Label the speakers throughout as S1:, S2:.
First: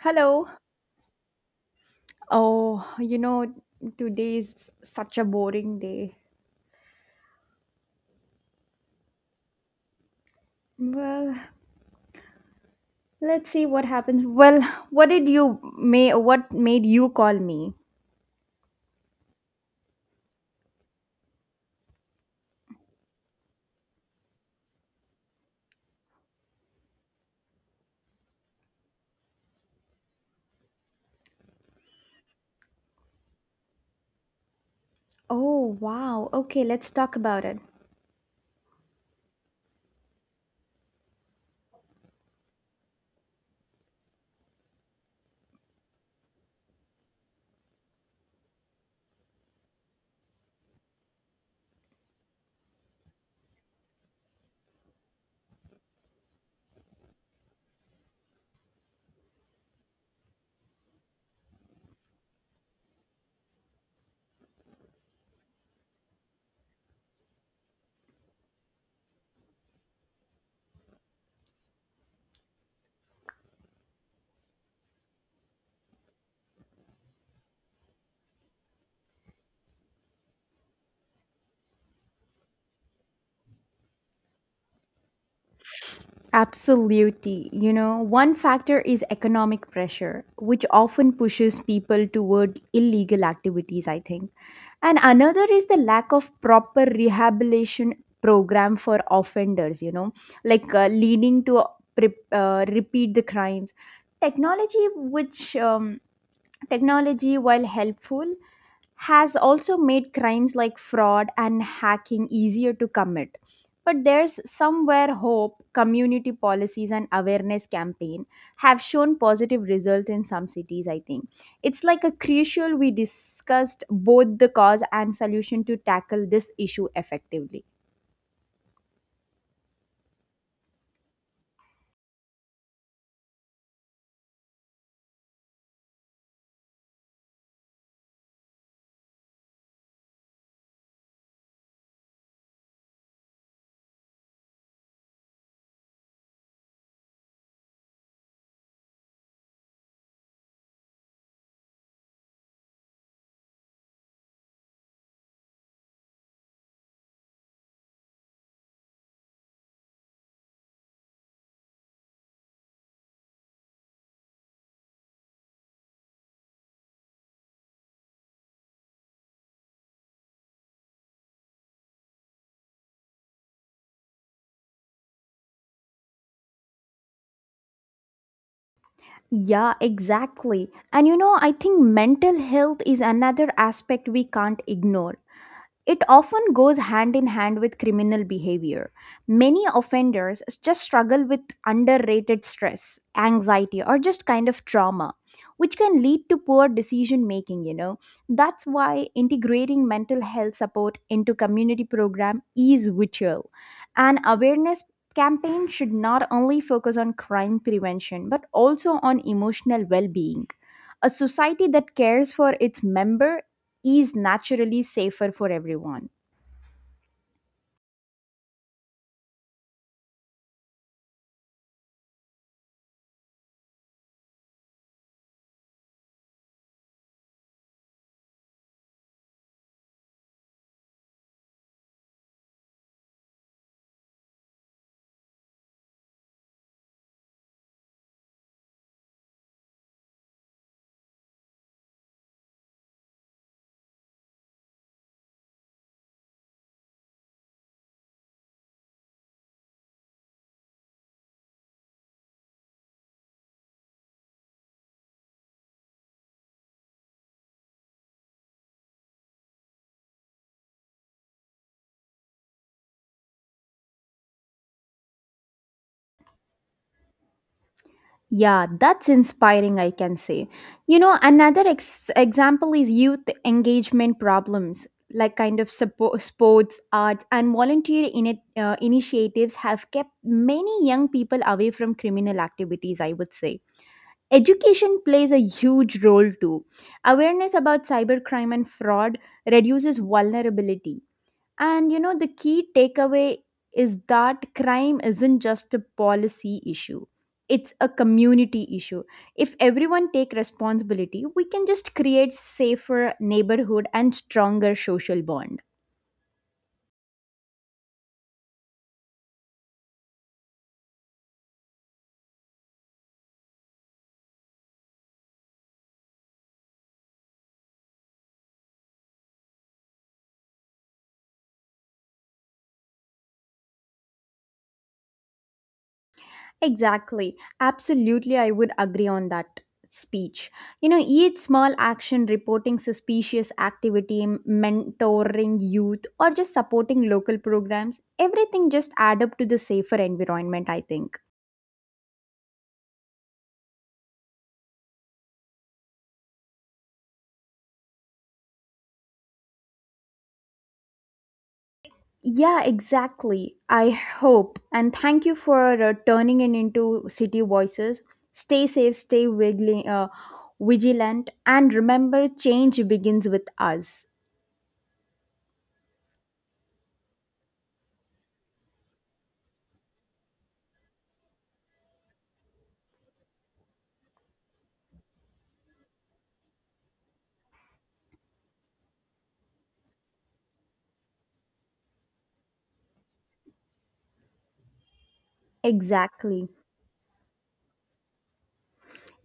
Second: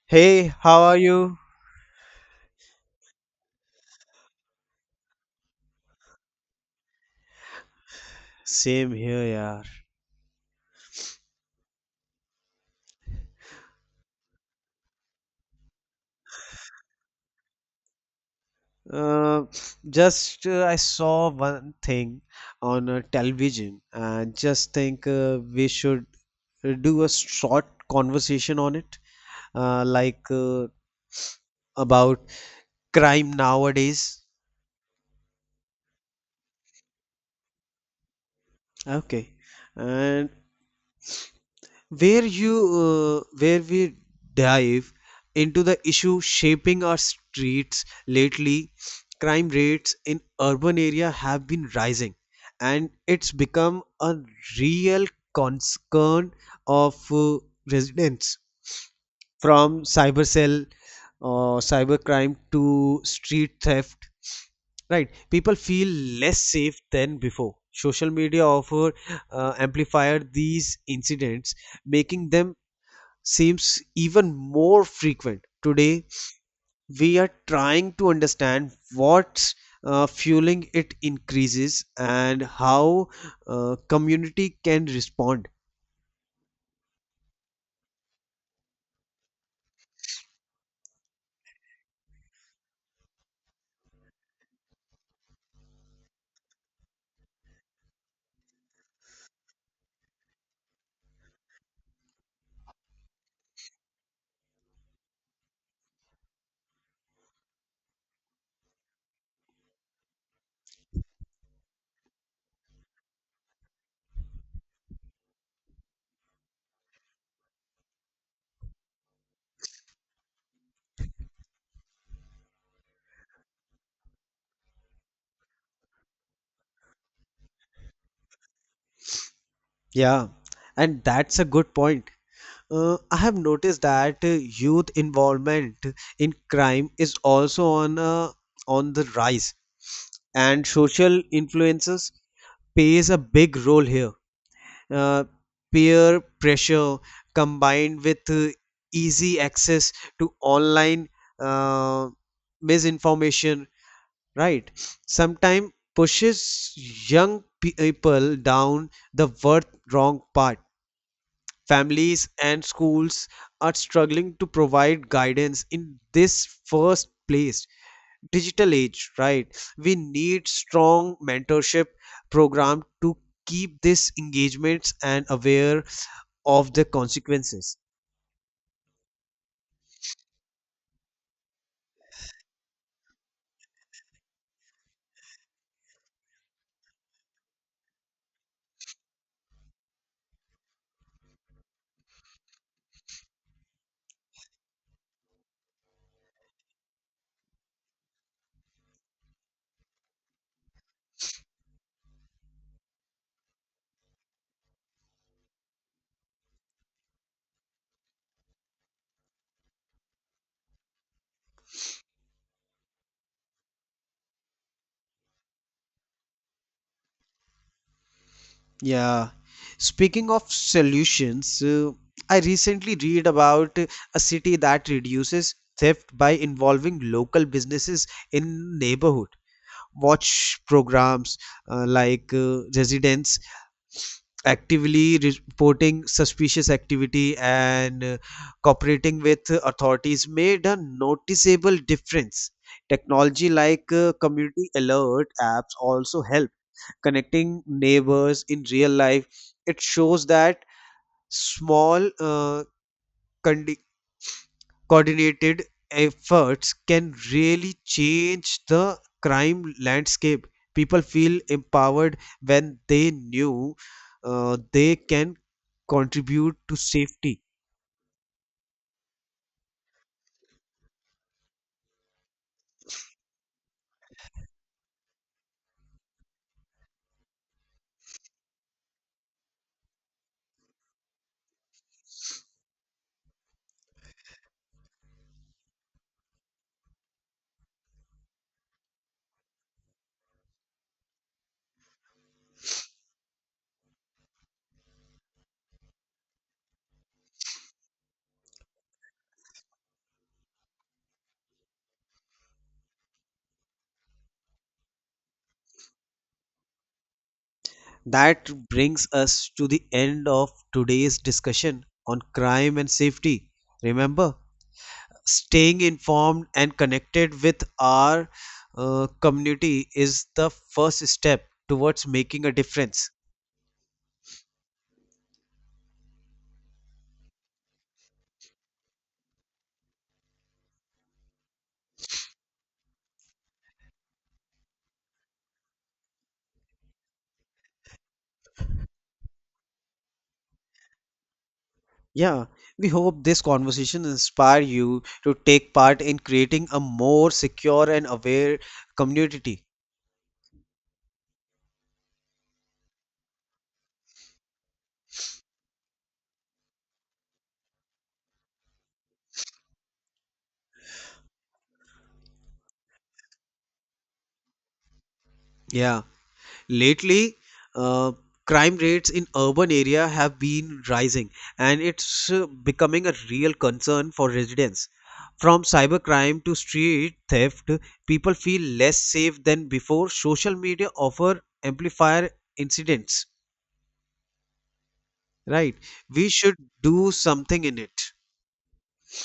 S1: Hello.
S2: Hey, how are you?
S1: Oh, you know, today is such a boring day.
S2: Same here, yeah.
S1: Well, let's see what happens. Well, what did you may what made you call me?
S2: Uh, just I saw one thing on television and just think we should do a short conversation on it, like about crime nowadays.
S1: Oh, wow. Okay, let's talk about it.
S2: Okay. And where you where we dive into the issue shaping our streets lately. Crime rates in urban area have been rising, and it's become a real concern of residents, from cyber cell or cyber crime to street theft. Right, people feel less safe than before. Social media offer amplified these incidents, making them seems even more frequent. Today, we are trying to understand what's fueling it increases and how community can respond.
S1: Absolutely. You know, one factor is economic pressure, which often pushes people toward illegal activities, I think. And another is the lack of proper rehabilitation program for offenders, you know, leading to repeat the crimes. Technology, which um, Technology, while helpful, has also made crimes like fraud and hacking easier to commit. But there's somewhere hope community policies and awareness campaign have shown positive results in some cities, I think. It's like a crucial we discussed both the cause and solution to tackle this issue effectively.
S2: Yeah, and that's a good point. I have noticed that youth involvement in crime is also on the rise, and social influences plays a big role here. Uh, peer pressure combined with easy access to online uh, misinformation, right, sometimes pushes young people down the worth wrong path. Families and schools are struggling to provide guidance in this first place digital age, right, we need strong mentorship program to keep this engagements and aware of the consequences.
S1: Yeah, exactly. And you know, I think mental health is another aspect we can't ignore. It often goes hand in hand with criminal behavior. Many offenders just struggle with underrated stress, anxiety, or just kind of trauma, which can lead to poor decision making, you know. That's why integrating mental health support into community program is vital. An awareness campaign should not only focus on crime prevention but also on emotional well-being. A society that cares for its member is naturally safer for everyone.
S2: Yeah. Speaking of solutions, I recently read about a city that reduces theft by involving local businesses in neighborhood. Watch programs, like, residents actively reporting suspicious activity and cooperating with authorities made a noticeable difference. Technology like community alert apps also help connecting neighbors in real life. It shows that small, condi- coordinated efforts can really change the crime landscape. People feel empowered when they knew they can contribute to safety.
S1: Yeah, that's inspiring, I can say. You know, example is youth engagement problems, like kind of sports, arts, and volunteer initiatives have kept many young people away from criminal activities, I would say. Education plays a huge role too. Awareness about cybercrime and fraud reduces vulnerability. And you know, the key takeaway is that crime isn't just a policy issue, it's a community issue. If everyone take responsibility, we can just create safer neighborhood and stronger social bond.
S2: That brings us to the end of today's discussion on crime and safety. Remember, staying informed and connected with our community is the first step towards making a difference.
S1: Exactly. Absolutely, I would agree on that speech. You know, each small action reporting suspicious activity, mentoring youth, or just supporting local programs, everything just add up to the safer environment, I think.
S2: Yeah, we hope this conversation inspire you to take part in creating a more secure and aware community.
S1: Yeah, exactly. I hope. And thank you for turning it into City Voices. Stay safe, vigilant, and remember change begins with us.
S2: Yeah. Lately, uh, crime rates in urban area have been rising, and it's becoming a real concern for residents. From cybercrime to street theft, people feel less safe than before. Social media offer amplifier incidents. Right? We
S1: Exactly.
S2: should do something in it.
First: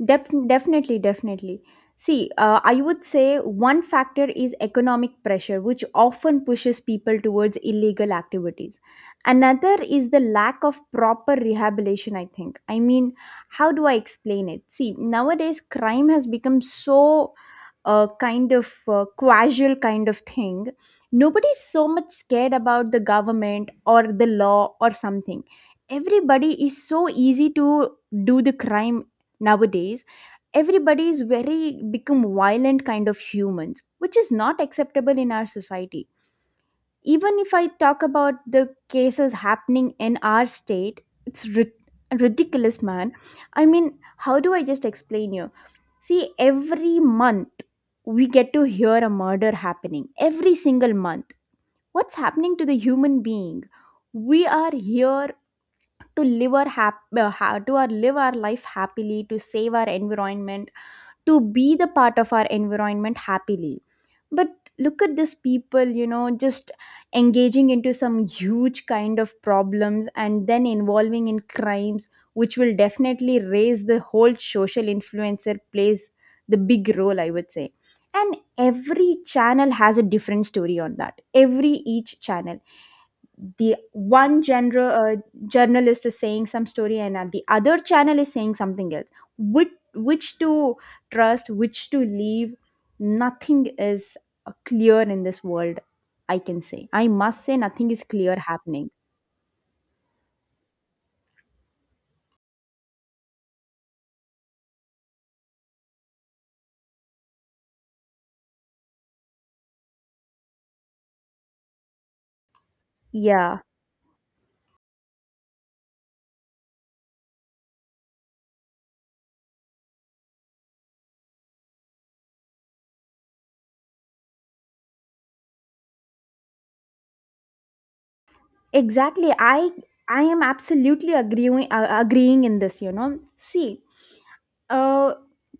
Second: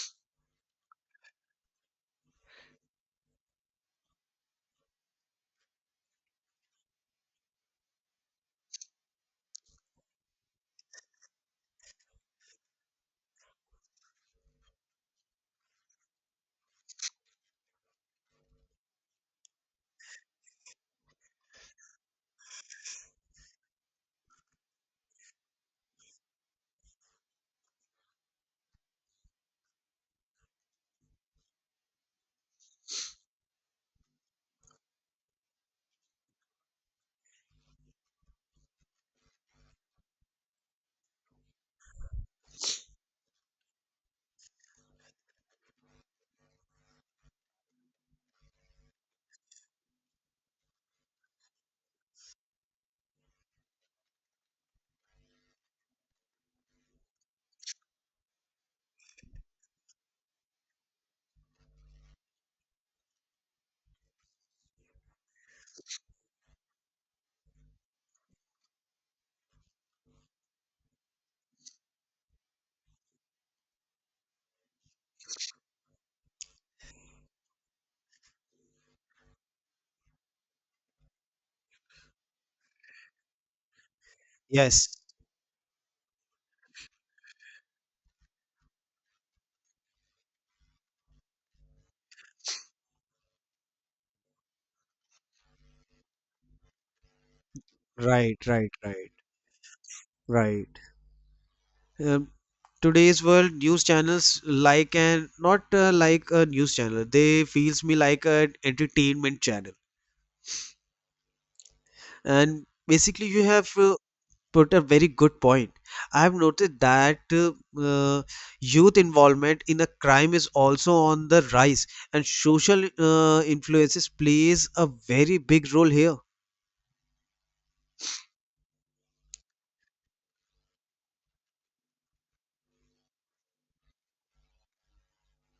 S1: Definitely, definitely. See, I would say one factor is economic pressure, which often pushes people towards illegal activities. Another is the lack of proper rehabilitation, I think. I mean, how do I explain it? See, nowadays crime has become so kind of casual kind of thing. Nobody's so much scared about the government or the law or something. Everybody is so easy to do the crime nowadays. Everybody is very become violent kind of humans, which is not acceptable in our society. Even if I talk about the cases happening in our state, it's ridiculous, man. I mean, how do I just explain you? See, every month we get to hear a murder happening every single month. What's happening to the human being? We are here to live our life happily, to save our environment, to be the part of our environment happily. But look at these people, you know, just engaging into some huge kind of problems and then involving in crimes, which will definitely raise the whole social influencer plays the big role, I would say. And every channel has a different story on that. Every each channel, the one
S2: Yes.
S1: general journalist is saying some story, and the other channel is saying something else. Which to trust, which to leave? Nothing is clear in this world, I can say, I must say. Nothing is
S2: Right.
S1: clear
S2: Right.
S1: happening.
S2: Right. Right. Um, today's world news channels, like, and not like a news channel, they feels me like an entertainment channel. And basically you
S1: Yeah,
S2: have put a very good point. I have noted that uh, youth involvement in a crime is also on the rise, and social influences plays a very big role here.
S1: exactly. I am absolutely agreeing in this, you know. See, uh,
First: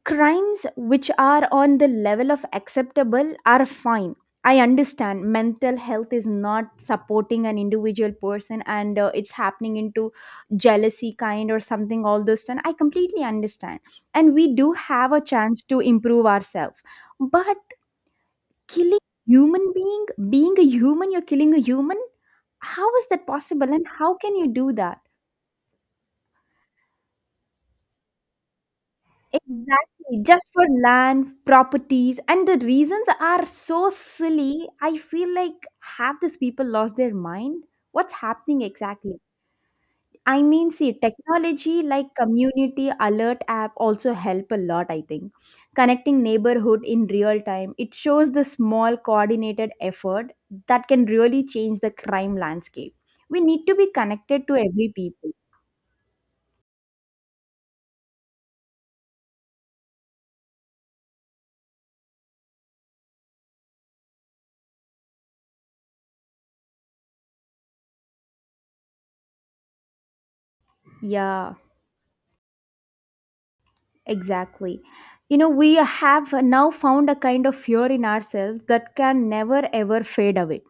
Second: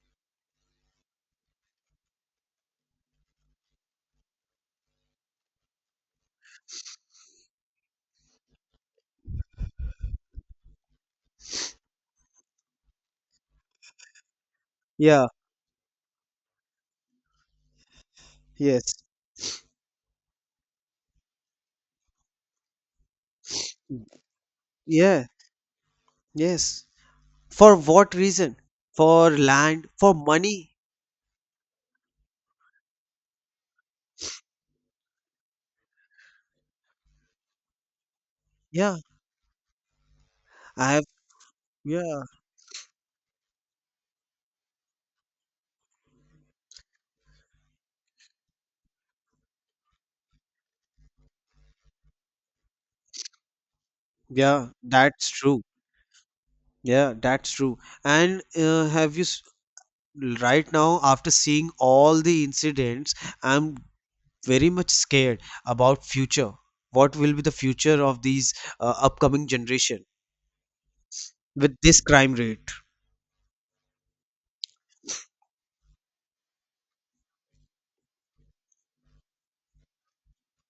S1: crimes which are on the level of acceptable are fine. I understand mental health is not supporting an individual person, and it's happening into jealousy kind or something, all those things I completely understand. And we do have a
S2: Yeah,
S1: chance to improve ourselves. But
S2: yes,
S1: killing human being, being a human, you're killing a human. How is that possible, and how can you do that?
S2: yeah, yes. For what reason? For land, for
S1: Exactly, just for
S2: money.
S1: land, properties, and the reasons are so silly. I feel like have these people lost their mind? What's happening
S2: Yeah,
S1: exactly? I mean,
S2: I
S1: see,
S2: have.
S1: technology like
S2: Yeah.
S1: community alert app also help a lot, I think. Connecting neighborhood in real time, it shows the small coordinated effort that can really change the crime landscape. We need to be connected to
S2: Yeah,
S1: every
S2: that's
S1: people.
S2: true. Yeah, that's true. And have you s- Right now, after seeing all the incidents, I'm very much scared about future. What will be the future of these upcoming generation
S1: Yeah.
S2: with this crime rate?
S1: Exactly. You know, we have now found a kind of fear in ourselves that can never ever fade away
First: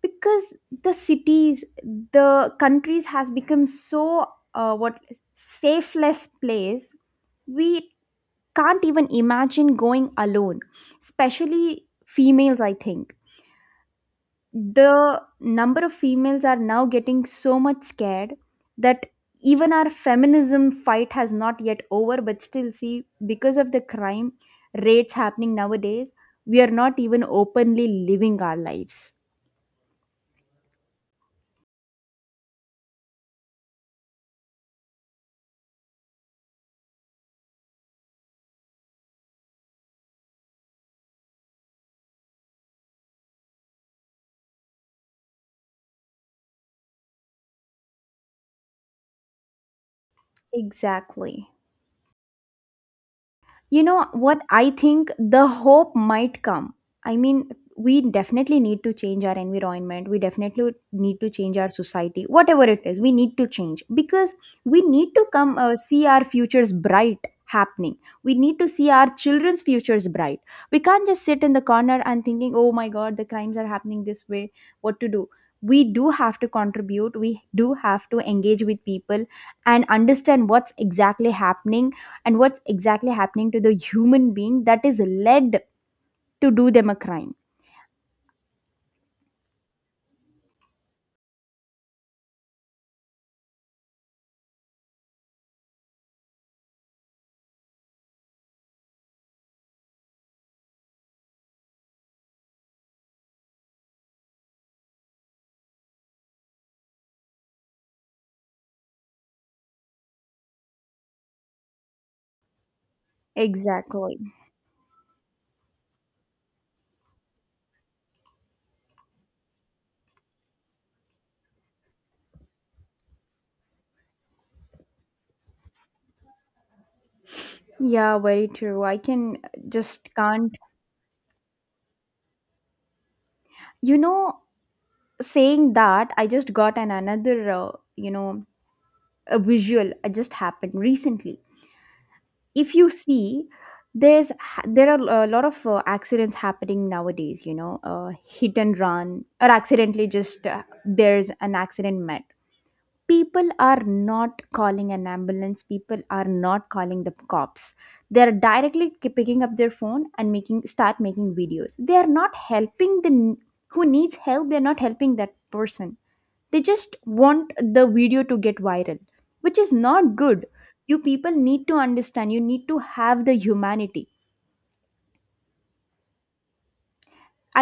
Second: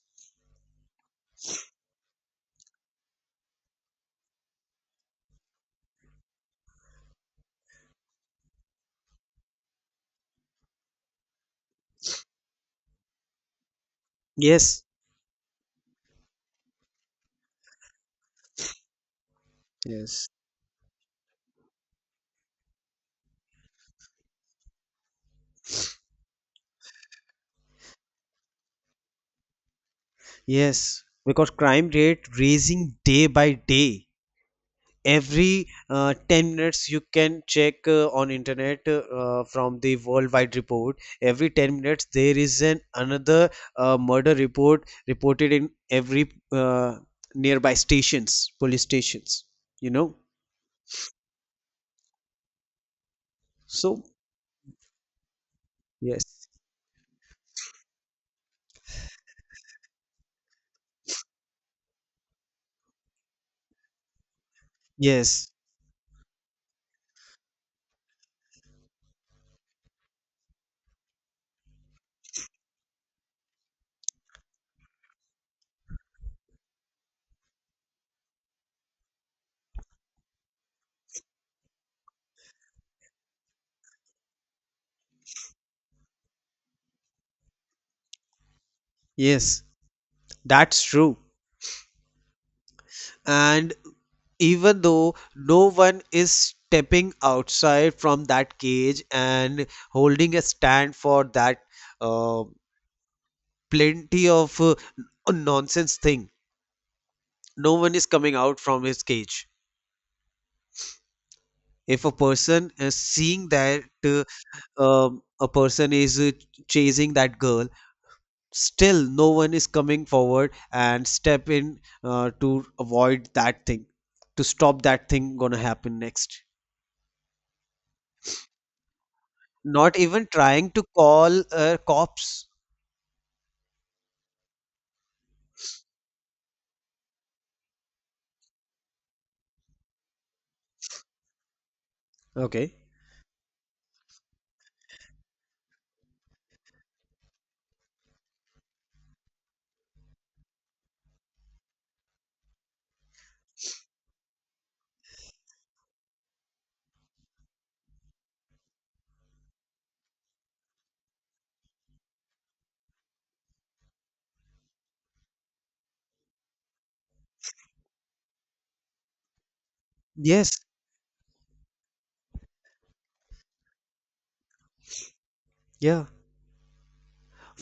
S1: because the cities, the countries has become so what safeless place. We can't even imagine going alone, especially females. I think
S2: Yes,
S1: the number of females are now getting so much scared that even our
S2: yes,
S1: feminism fight has not yet over, but still see, because of the crime rates happening nowadays, we are not even openly living our lives.
S2: yes. Because crime rate raising day by day. Every 10 minutes you can check on internet, from the worldwide report. Every 10 minutes there is an another murder report reported in every nearby stations, police stations you know
S1: Exactly. You
S2: so
S1: know what I think, the hope might
S2: yes,
S1: come. I mean, we definitely need to change our environment, we definitely need to change our society, whatever it is, we need to change, because we need to
S2: yes,
S1: come see our futures bright happening. We need to see our children's futures bright. We can't just sit in the corner and thinking, oh my god, the crimes are happening this way, what to do? We do have to contribute, we do have to engage with people and understand what's exactly happening, and what's exactly happening to the human being that is led to do them a crime.
S2: yes, that's true. And even though no one is stepping outside from that cage and holding a stand for that, uh, plenty of nonsense thing. No one is coming out from his cage. If a person is seeing that
S1: Exactly.
S2: a person is chasing that girl, still no one is coming forward and step in to avoid that thing, to stop that thing gonna happen next.
S1: Yeah, very true, I can
S2: Not
S1: just
S2: even
S1: can't,
S2: trying to call cops.
S1: you know, saying that I just got an another you know, a visual, it just happened recently.
S2: Okay.
S1: If you see, there are a lot of accidents happening nowadays, you know, hit and run, or accidentally just there's an accident met. People are not calling an ambulance, people are not calling the cops. They're directly picking up their phone and making start making videos. They are not helping the who needs help, they're not helping that person. They just want the video to get viral, which is not good.
S2: Yes.
S1: You people need to understand, you need to have the humanity.
S2: Yeah.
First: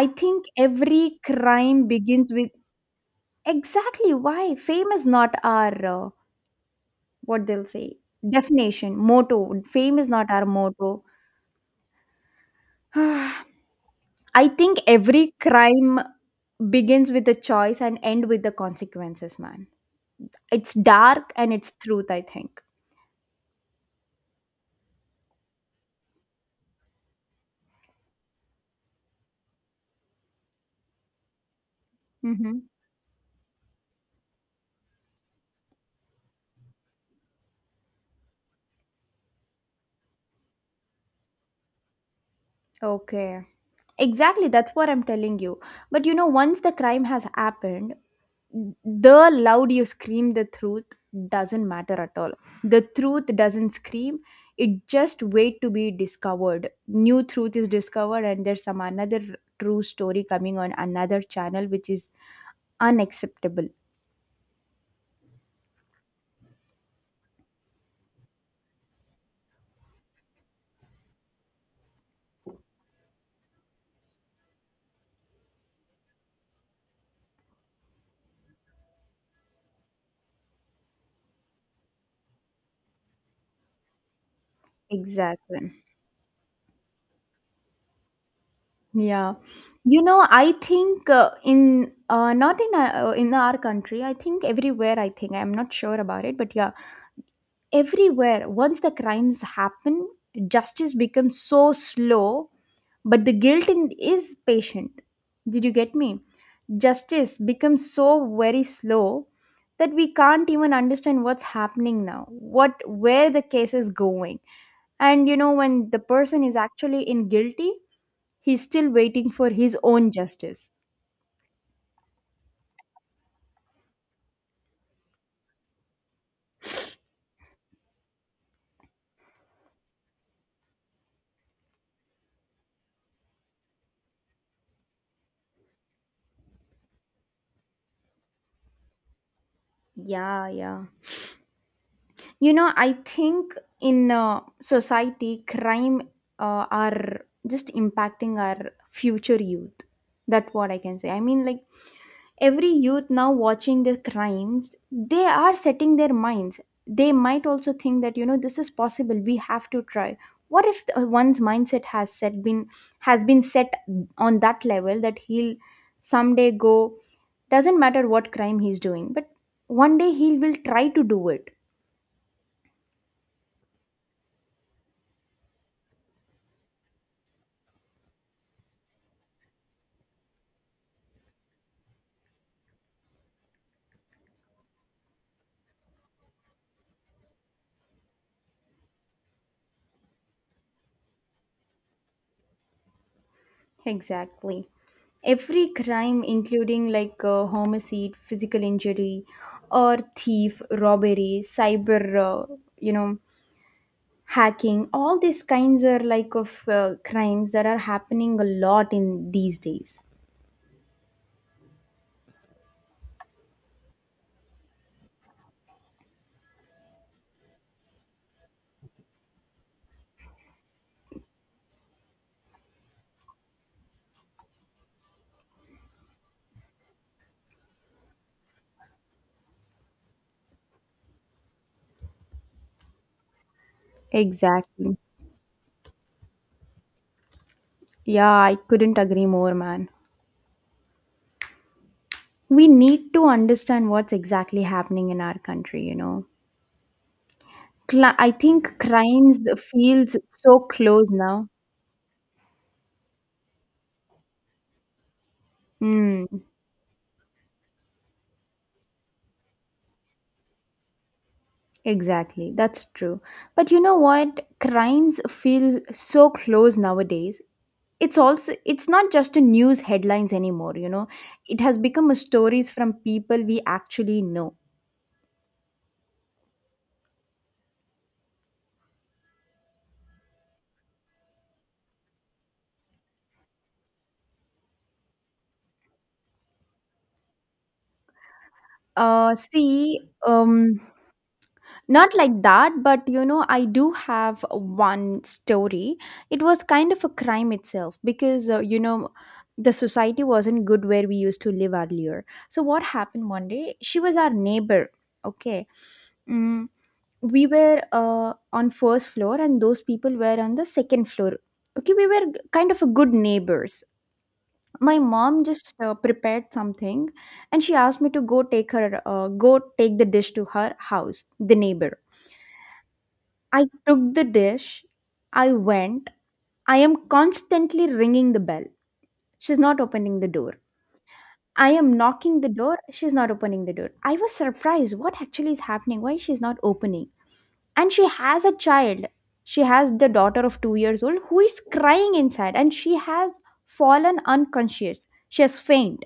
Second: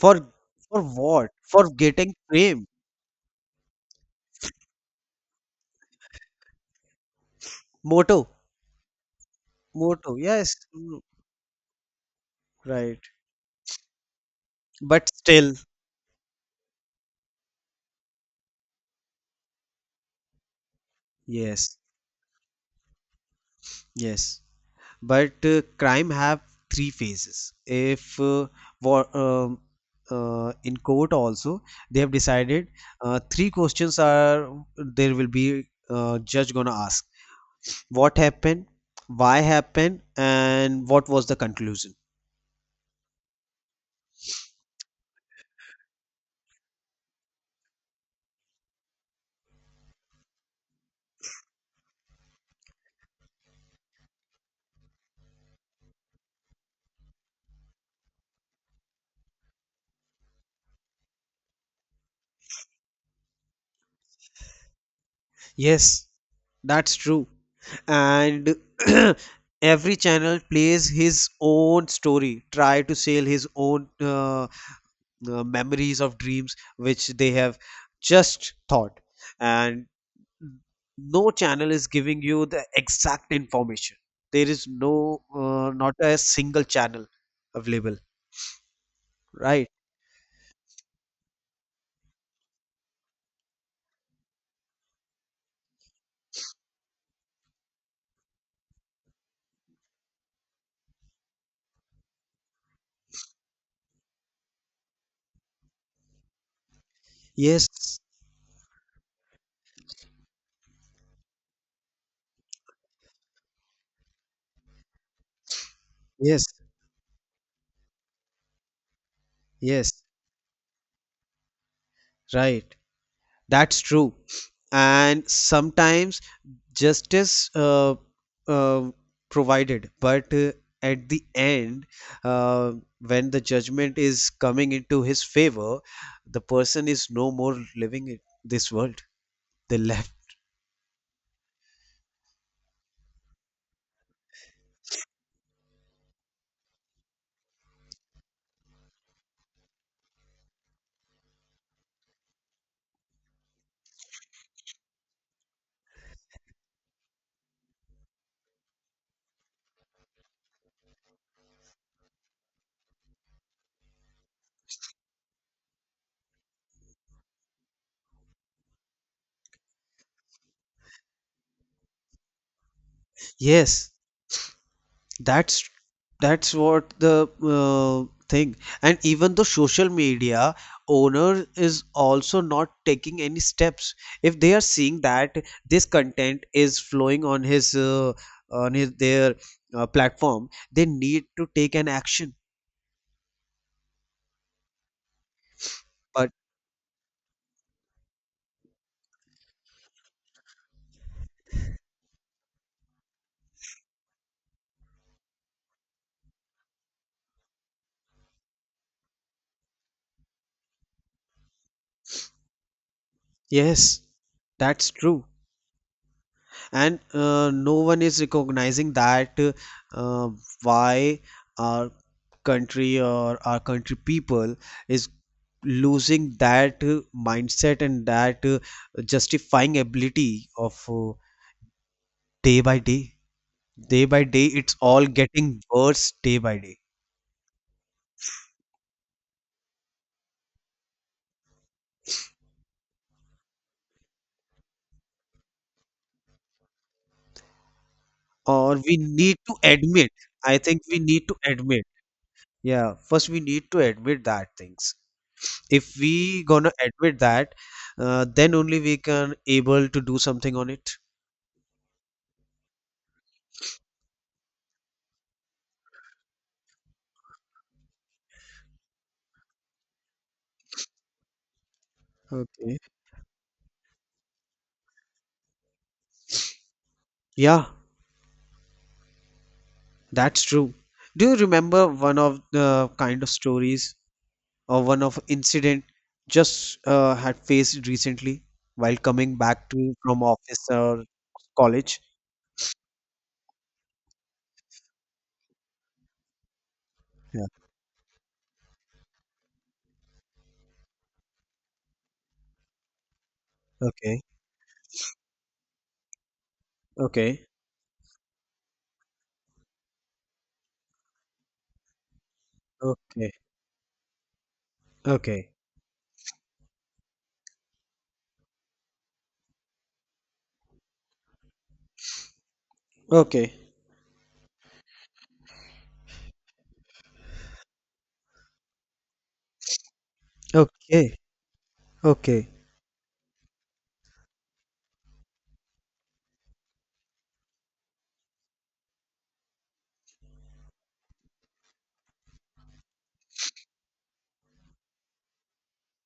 S1: I think
S2: for
S1: every
S2: what? For
S1: crime
S2: getting
S1: begins with,
S2: fame.
S1: exactly, why fame is not our what they'll say
S2: Moto.
S1: definition motto. Fame is
S2: Moto.
S1: not our
S2: Yes. Mm.
S1: motto.
S2: Right.
S1: I think
S2: But
S1: every
S2: still,
S1: crime begins with a choice and end with the consequences, man. It's dark and it's
S2: yes,
S1: truth, I think.
S2: yes. But crime have three phases. If war, in court also, they have
S1: Mm-hmm.
S2: decided three questions are there will be judge gonna ask, what happened, why happened, and what was the conclusion.
S1: Okay, exactly, that's what I'm telling you. But you know, once the crime has happened, the loud you scream, the truth doesn't matter at all. The truth doesn't scream, it just wait to be discovered. New truth is discovered, and there's some another true story coming on another channel, which is unacceptable.
S2: Yes, that's true. And every channel plays his own story, try to sell his own memories of dreams which they have just thought. And no channel is giving you the exact information. There is no
S1: Exactly.
S2: not a single channel available.
S1: Yeah.
S2: Right?
S1: You know, I think in not in our country, I think everywhere, I think I'm not sure about it, but yeah, everywhere once the crimes happen, justice becomes so slow, but the guilt in, is patient. Did you get me? Justice becomes
S2: Yes,
S1: so very slow that we can't even understand what's happening now, what, where the case is going. And you know, when the person
S2: yes,
S1: is actually in guilty, he's still waiting for his
S2: yes,
S1: own justice.
S2: right. That's true. And sometimes justice uh, provided, but at the end, uh, when the judgment is coming into his favor, the person is no more living in this world. They left.
S1: Yeah, yeah. You know, I think in society, crime are just impacting our future youth. That's what I can say. I mean, like every youth now watching the crimes, they are setting their minds. They might also think that, you know, this is possible, we have to try. What if one's mindset has set been has been set on that level that he'll someday go, doesn't matter what crime he's doing, but one day he will try to do it.
S2: Yes. That's that's what the thing. And even the social media owner is also not taking any steps. If they are seeing that this content is flowing on his their platform, they need to take an action.
S1: Exactly. Every crime,
S2: But
S1: including like homicide, physical injury, or thief, robbery, cyber, you know, hacking, all these kinds are like of crimes that are happening a lot in these days.
S2: yes, that's true. And no one is recognizing that uh, why our country or our country people is losing that mindset and that justifying ability of, day by day, day by day. It's
S1: Exactly.
S2: all getting worse day by day.
S1: Yeah, I couldn't agree more, man. We need to understand what's exactly happening in our country, you know. Cli I
S2: Or
S1: think
S2: we need
S1: crimes
S2: to admit,
S1: feels
S2: I
S1: so
S2: think we
S1: close
S2: need to
S1: now.
S2: admit, yeah, first we need to admit that things. If
S1: Mm.
S2: we gonna admit that, then only we can able to do something on it.
S1: Exactly, that's true. But you know what, crimes feel so close nowadays. It's not just a news headlines anymore, you know. It has become a stories
S2: Okay,
S1: from people we actually know.
S2: yeah. That's true. Do you remember one of the kind of stories or one of incident just had faced recently while
S1: Uh,
S2: coming back to
S1: see,
S2: from office
S1: um,
S2: or college?
S1: not like that, but you know, I do have one story. It was kind of a
S2: Yeah.
S1: crime itself because, you know, the society wasn't good where we used to live earlier. So what happened one day? She was
S2: Okay.
S1: our neighbor, okay? Mm,
S2: Okay.
S1: we were on first floor, and those people were on the second floor. Okay, we were kind of a good
S2: Okay.
S1: neighbors. My mom
S2: Okay.
S1: just prepared something, and she asked me to go take her go take the dish to her house, the neighbor. I
S2: Okay.
S1: took the dish, I went. I am constantly ringing the bell, she's not opening the door.
S2: Okay.
S1: I am knocking the
S2: Okay.
S1: door, she's not opening the door. I was surprised what actually is happening, why she's not opening. And she has a child. She has the daughter of 2 years old who is crying inside, and she has fallen unconscious, she has faint.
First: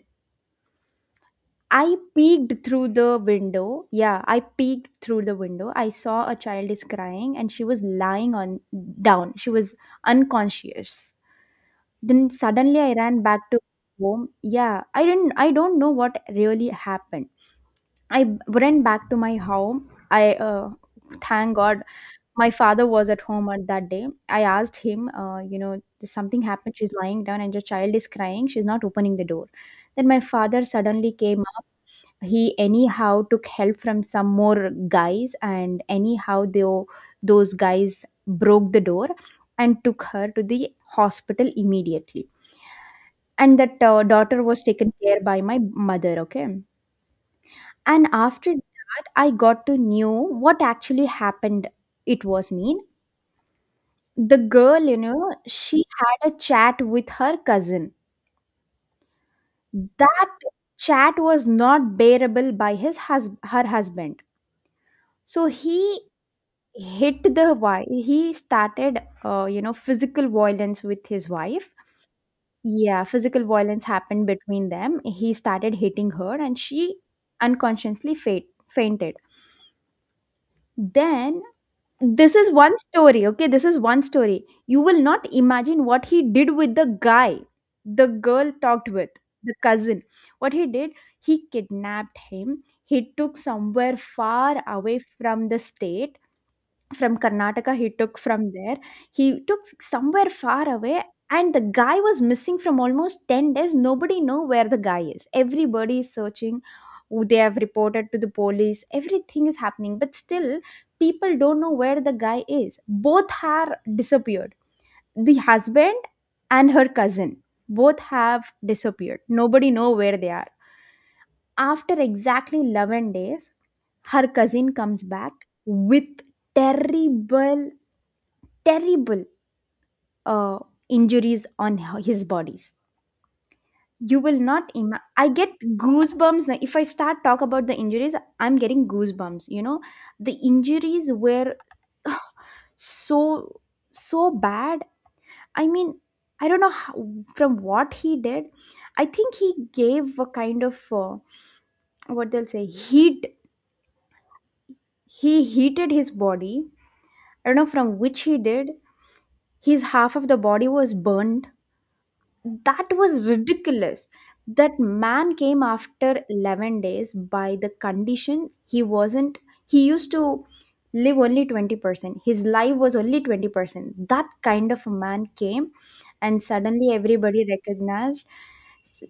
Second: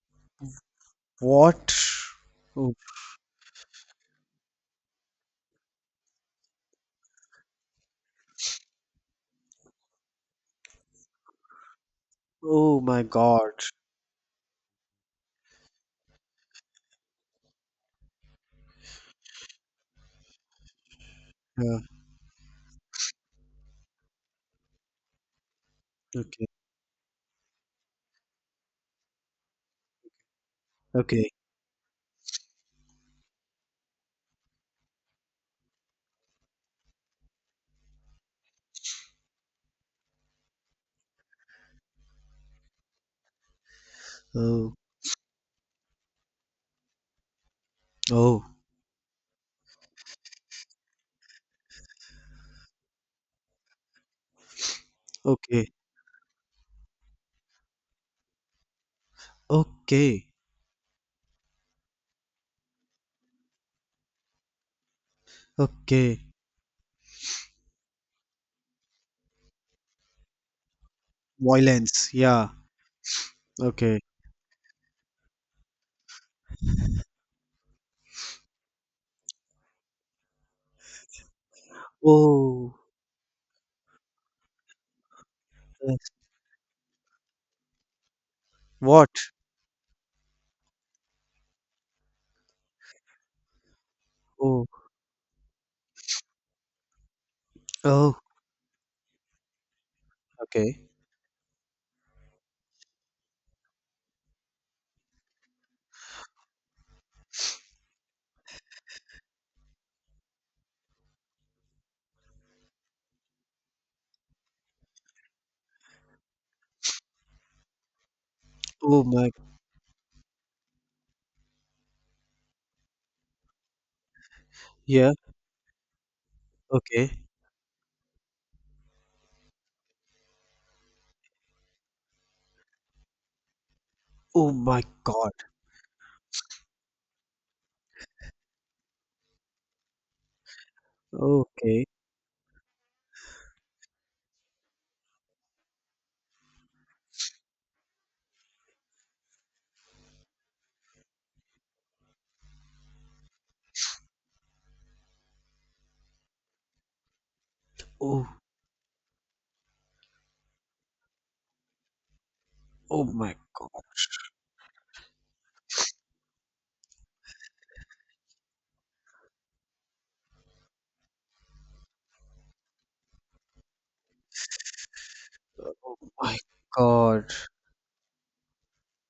S2: What?
S1: I peeked
S2: Oh,
S1: through the window. Yeah, I peeked through the window. I saw a child is crying and she was lying on down, she was unconscious. Then
S2: oh
S1: suddenly I
S2: my
S1: ran
S2: God.
S1: back to home. Yeah, I don't know what really happened. I ran back to my home. I thank
S2: Yeah.
S1: god, my father was at home on that day. I asked him, you know, something
S2: Okay.
S1: happened. She's lying down and your child is crying. She's not opening the door. Then my father suddenly
S2: Okay.
S1: came up. He anyhow took help from some more guys, and anyhow those guys broke the door and took her to the hospital immediately. And that daughter was
S2: Oh.
S1: taken care by my mother. Okay, and
S2: Oh.
S1: after that, I got to know what actually happened. It was mean, the girl, you know,
S2: Okay.
S1: she had a chat with her cousin.
S2: Okay.
S1: That chat was not bearable by her husband. So he
S2: Okay.
S1: hit the wife. He started, you know, physical violence with his wife.
S2: Violence. Yeah.
S1: Yeah, physical violence
S2: Okay.
S1: happened between them. He started hitting her, and she unconsciously fainted. Then this is
S2: Oh.
S1: one story. Okay, this is one story, you will not imagine what
S2: Yes.
S1: he did with the guy the girl talked with,
S2: What?
S1: the cousin. What he did, he kidnapped him, he took somewhere far
S2: Oh,
S1: away from the state, from Karnataka he
S2: oh,
S1: took from there. He took somewhere far
S2: okay.
S1: away, and the guy was missing from almost 10 days. Nobody know where the guy is. Everybody is searching. Who They have reported to the police. Everything is happening. But still, people don't know where the guy is. Both are disappeared. The husband and her cousin, both have
S2: Oh
S1: disappeared.
S2: my,
S1: Nobody know where they are. After exactly 11 days, her cousin comes
S2: yeah,
S1: back with
S2: okay.
S1: terrible, terrible uh, injuries on his bodies. You will
S2: Oh
S1: not,
S2: my
S1: I
S2: God.
S1: get goosebumps now if I start talk about the injuries. I'm getting goosebumps, you know, the injuries were
S2: Okay.
S1: so, so bad. I mean, I don't know how, from what he did. I think he gave a kind of what they'll say heat. He heated his body. I don't know from which
S2: Oh,
S1: he did. His half of the body was burned. That
S2: oh
S1: was
S2: my God.
S1: ridiculous. That man came after 11 days. By the condition he wasn't, he used to live only 20%. His life was only 20%. That kind of a man came,
S2: Oh my
S1: and suddenly
S2: God.
S1: everybody recognized, s-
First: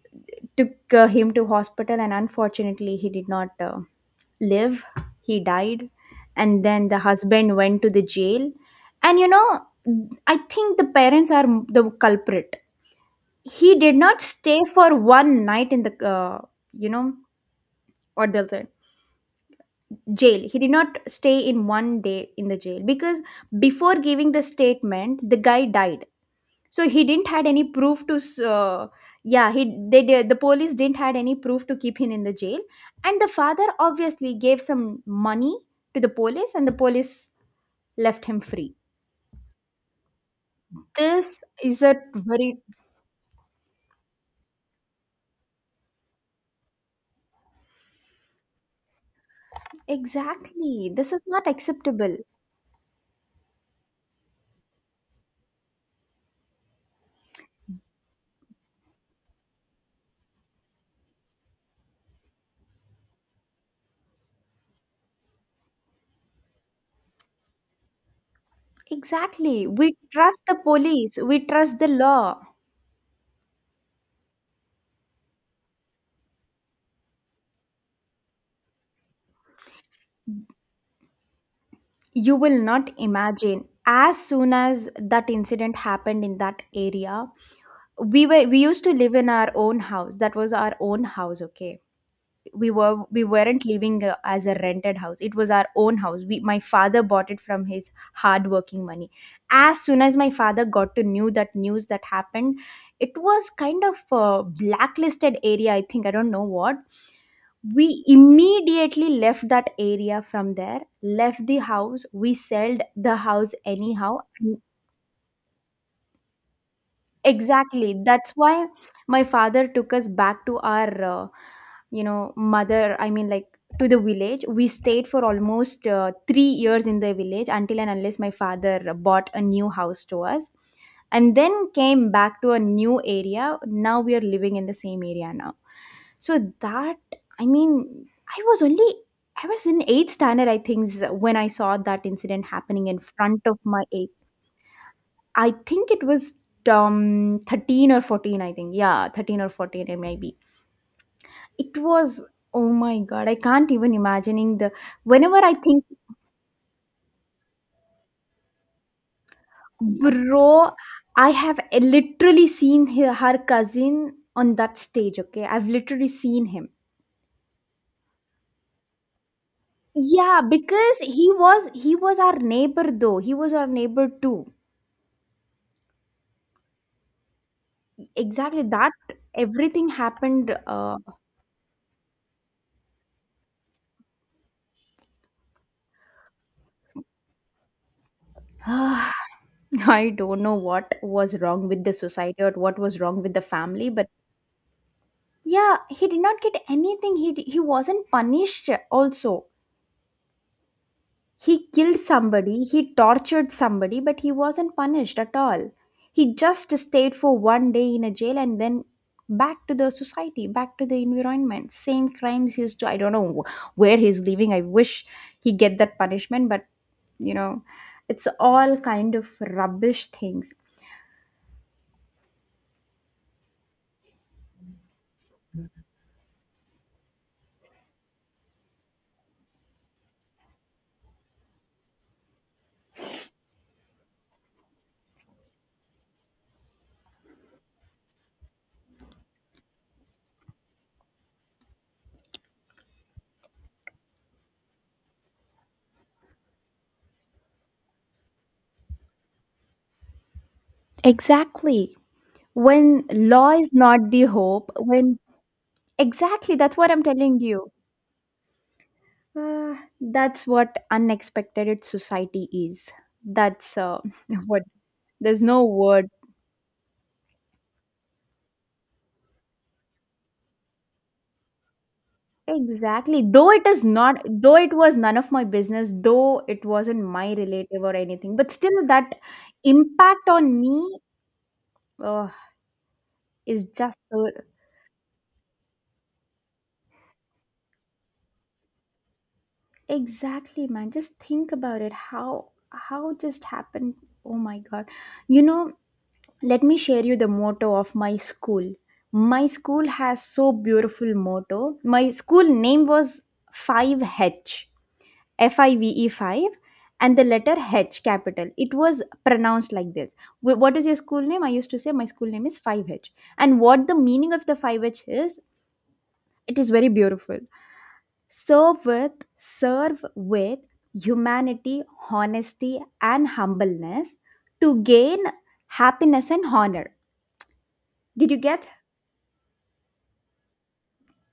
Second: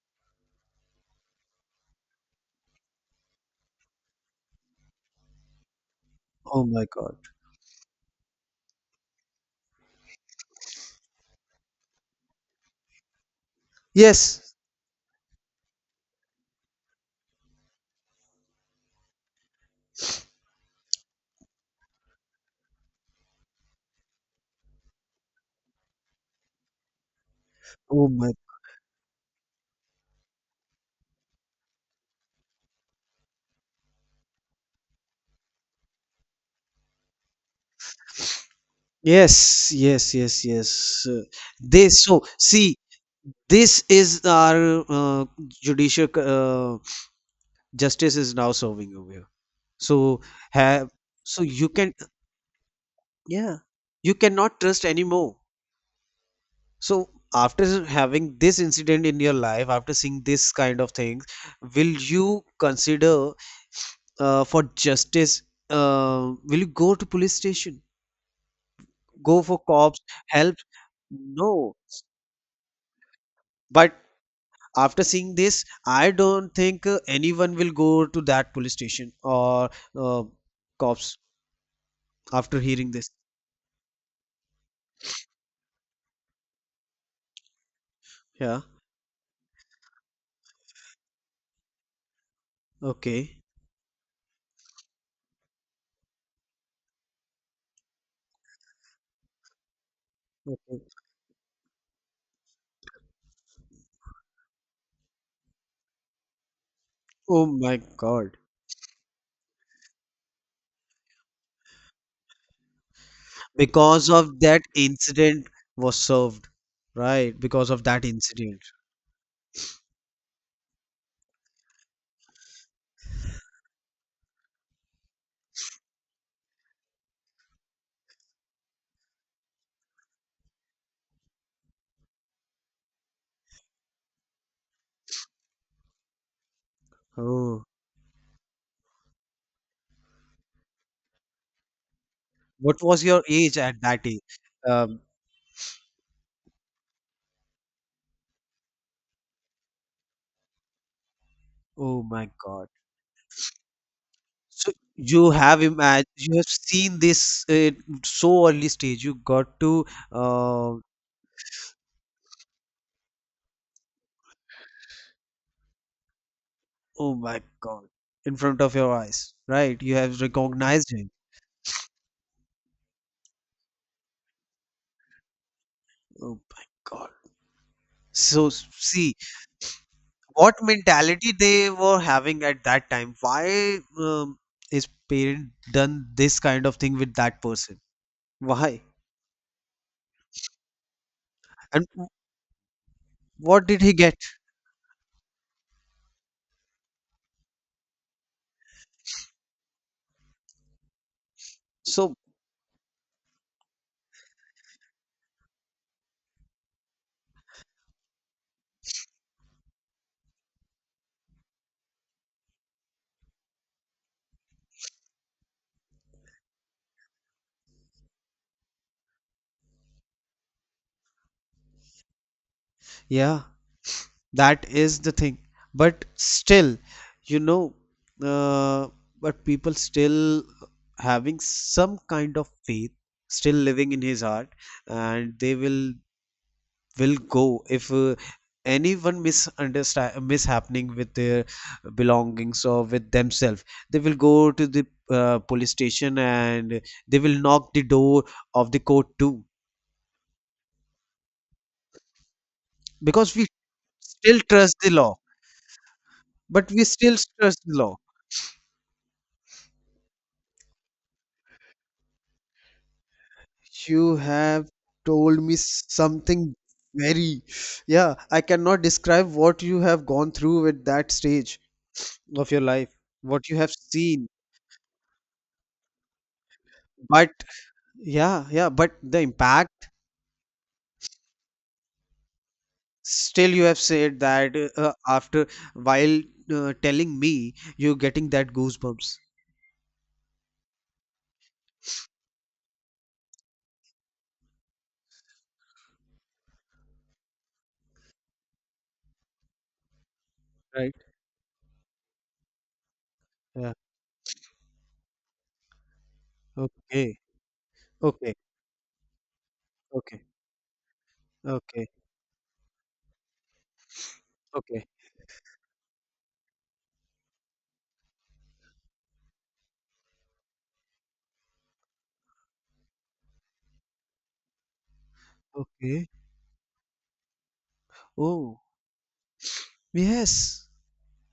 S1: took him to hospital, and unfortunately he did not live. He died.
S2: Oh
S1: And
S2: my
S1: then the
S2: God.
S1: husband went to the jail. And you know, I think the parents are the culprit. He did not
S2: Yes.
S1: stay for one night in the you know, or the other jail. He did not stay in one day in the jail because before giving the statement the guy died. So he didn't had any proof
S2: Oh
S1: to
S2: my.
S1: yeah, he, they did, the police didn't had any proof to keep him in the jail. And the father obviously gave some money to the police, and the police left him free.
S2: Yes, yes, yes, yes.
S1: This is
S2: They
S1: a
S2: so
S1: very,
S2: see. This is our judicial justice is now serving over here. So have
S1: exactly this is
S2: so
S1: not
S2: you can,
S1: acceptable.
S2: yeah, you cannot trust anymore. So after having this incident in your life, after seeing this kind of things, will you consider for justice? Will you go to police station? Go for
S1: Exactly. We
S2: cops
S1: trust
S2: help?
S1: the police, we
S2: No.
S1: trust the law.
S2: But after seeing this, I don't think anyone will go to that police station or uh, cops
S1: You will
S2: after hearing
S1: not
S2: this.
S1: imagine. As soon as that incident happened in that area, we
S2: Yeah.
S1: used to live in our own house. That was our own house, okay? We
S2: Okay.
S1: weren't living as a rented house. It was our own house. We My father bought it from his hard working money. As soon as my father
S2: Okay.
S1: got to knew that news that happened, it was kind of a blacklisted area, I think. I don't know what,
S2: Oh my
S1: we
S2: God.
S1: immediately left that area from there, left the house, we sold the house
S2: Because
S1: anyhow.
S2: of that incident was served. Right, because of
S1: Exactly,
S2: that
S1: that's
S2: incident.
S1: why my father took us back to our you know, mother, I mean, like, to the village. We stayed for almost 3 years in the village until and unless my father bought a new house to us, and then came back to a new area. Now we are living in the same area now. So that, I
S2: Oh,
S1: mean, I was only, I was in eighth standard, I think, when I saw that incident
S2: what
S1: happening in
S2: was your
S1: front of
S2: age at
S1: my
S2: that
S1: eyes.
S2: age? Um,
S1: I think it was 13 or 14, I think. Yeah, 13 or 14, it may be. It
S2: oh
S1: was,
S2: my God.
S1: oh my God, I can't even imagining
S2: So
S1: the,
S2: you
S1: whenever I
S2: have
S1: think,
S2: imagined, you have seen this at so early stage. You got to,
S1: bro,
S2: uh,
S1: I have literally seen her, her cousin on that stage, okay? I've literally seen him.
S2: oh my God, in front of your eyes, right? You have
S1: Yeah,
S2: recognized
S1: because
S2: him.
S1: he was our neighbor though. He was our neighbor too.
S2: Oh my God. So
S1: Exactly,
S2: s-
S1: that
S2: see
S1: everything
S2: what
S1: happened
S2: mentality they were having at that time. Why, his parent done this kind of thing with that person? Why?
S1: I don't know what was wrong with
S2: And
S1: the society or what was wrong with the
S2: what did
S1: family,
S2: he
S1: but
S2: get?
S1: yeah, he did not get anything. He wasn't punished also. He killed
S2: So,
S1: somebody, he tortured somebody, but he wasn't punished at all. He just stayed for one day in a jail and then back to the society, back to the environment. Same crimes he used to. I don't know where he's living. I wish he get that punishment, but you know, it's all kind of rubbish things.
S2: yeah, that is the thing. But still, you know, uh, but people still having some kind of faith, still living in his heart, and they will go if anyone misunderstand mishappening with their belongings or with themselves. They will go to the police station and they will knock the door of the court too,
S1: Exactly. When
S2: because we
S1: law is not the
S2: still
S1: hope,
S2: trust the law,
S1: when, exactly
S2: but
S1: that's
S2: we
S1: what I'm
S2: still
S1: telling
S2: trust
S1: you.
S2: the law.
S1: Uh, that's what unexpected society is. That's
S2: You
S1: what,
S2: have told
S1: there's
S2: me
S1: no word.
S2: something very, yeah, I cannot describe what you have gone through at that stage of your life,
S1: Exactly.
S2: what
S1: Though
S2: you
S1: it
S2: have
S1: is not,
S2: seen.
S1: though it was none of my business, though it wasn't
S2: But
S1: my relative or anything,
S2: yeah,
S1: but
S2: yeah,
S1: still
S2: but
S1: that
S2: the impact,
S1: impact on me uh,
S2: still you
S1: is
S2: have
S1: just
S2: said
S1: so,
S2: that after while telling me, you're getting that goosebumps,
S1: exactly, man. Just think about it. How just happened? Oh my God! You know, let me share you the motto of my school. My school has so
S2: right?
S1: beautiful motto. My school name was
S2: Yeah.
S1: 5H, Five H, Five 5, and
S2: Okay.
S1: the letter h
S2: Okay.
S1: capital it was pronounced like this.
S2: Okay.
S1: What is your school name? I used to
S2: Okay.
S1: say my school name is 5H. And what the meaning of the
S2: Okay.
S1: 5H is, it is very beautiful. Serve with serve with humanity, honesty and humbleness, to gain
S2: Okay.
S1: happiness and honor. Did you
S2: Oh,
S1: get?
S2: yes.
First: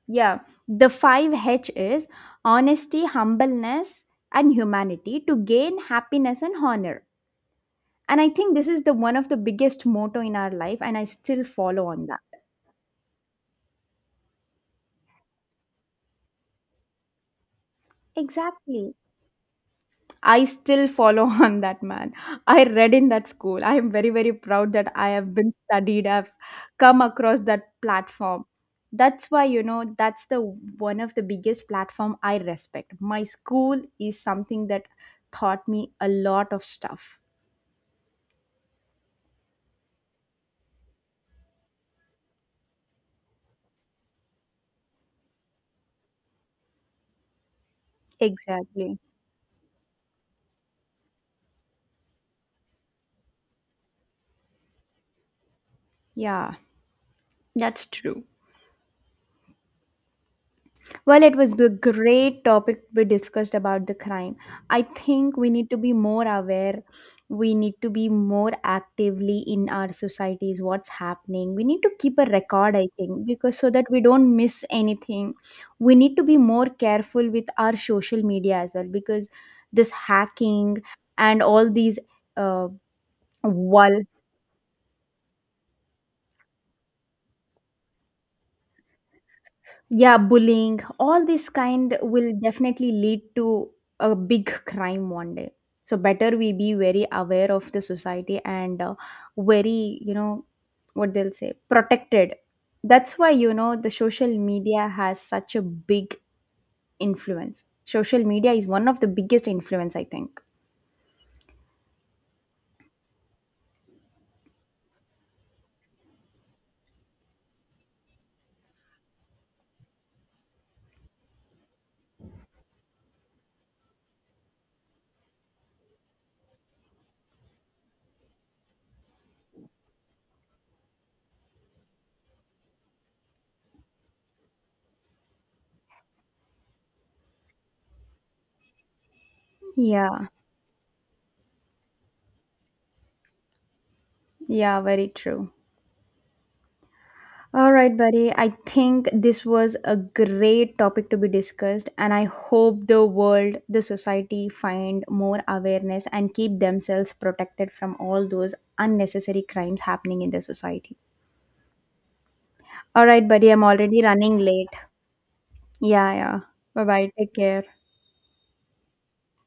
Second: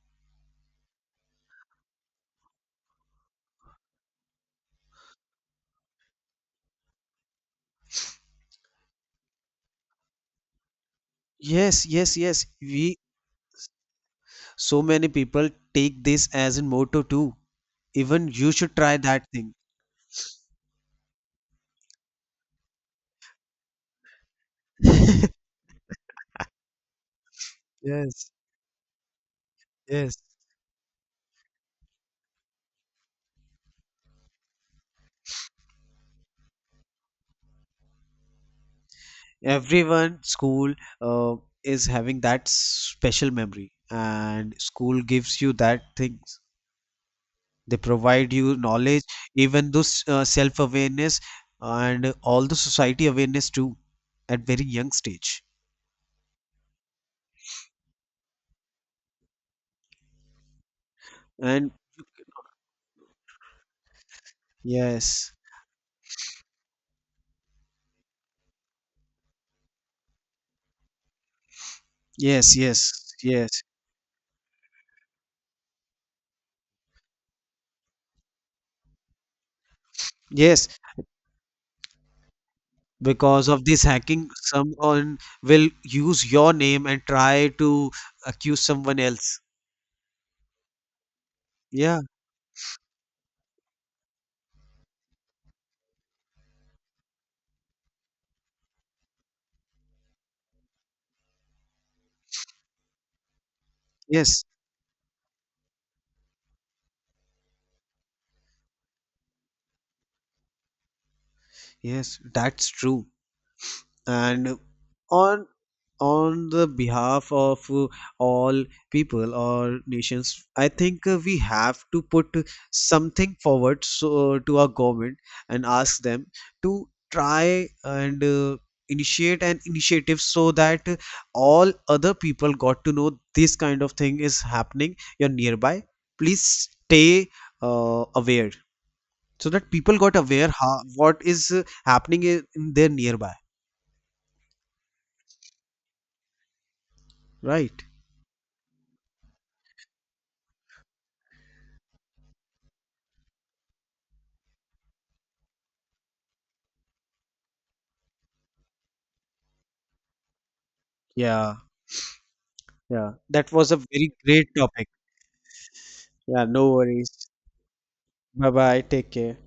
S1: Yeah, the 5H is honesty, humbleness, and humanity to gain happiness and honor. And I think this is the one of the biggest motto in our life, and I still
S2: Yes,
S1: follow on
S2: yes,
S1: that.
S2: yes. We. So many people take this as a motto too. Even you should
S1: Exactly.
S2: try that thing.
S1: I still follow on that, man. I read in that school. I am very, very proud that I have been studied, I've come across that
S2: Yes,
S1: platform. That's why, you know,
S2: yes.
S1: that's the one of the biggest platform I respect. My school is something that taught me a lot of stuff.
S2: Everyone school uh, is having that special memory, and school gives you that things. They provide you
S1: Exactly.
S2: knowledge, even those self-awareness and all the society awareness too, at very young stage.
S1: Yeah. True. Well, it was a
S2: And
S1: great topic we discussed about the crime. I
S2: yes,
S1: think we need to be more aware. We need to be more actively in our societies what's happening. We need to keep a
S2: yes,
S1: record,
S2: yes,
S1: I think, because
S2: yes,
S1: so that we don't miss anything. We need to be more careful with our social media as well, because this
S2: yes.
S1: hacking and all these uh,
S2: Because of this hacking, someone will use your name and try to accuse someone else.
S1: yeah, bullying, all this kind
S2: Yeah,
S1: will definitely lead to a big crime one day. So better we be very aware of the society and very, you know, what they'll say, protected. That's why, you know, the social
S2: yes,
S1: media has such a big influence. Social media is one of the biggest influence, I think.
S2: yes, that's true. And on on the behalf of all people or nations, I think we have to put something forward, so, to our government and ask them to try and initiate an initiative so that all other people got to know this kind of thing is happening you're nearby. Please stay aware so that people got
S1: Yeah.
S2: aware how, what is happening in their nearby,
S1: Yeah, very true. All
S2: right?
S1: right, buddy. I think this was a great topic to be discussed, and I hope the world, the society find more awareness and keep themselves protected from all those unnecessary crimes happening in the society.
S2: Yeah.
S1: All
S2: Yeah.
S1: right, buddy.
S2: That
S1: I'm
S2: was a
S1: already
S2: very
S1: running
S2: great
S1: late.
S2: topic.
S1: Yeah, yeah.
S2: Yeah. No
S1: Bye bye.
S2: worries.
S1: Take care.
S2: Bye bye. Take care.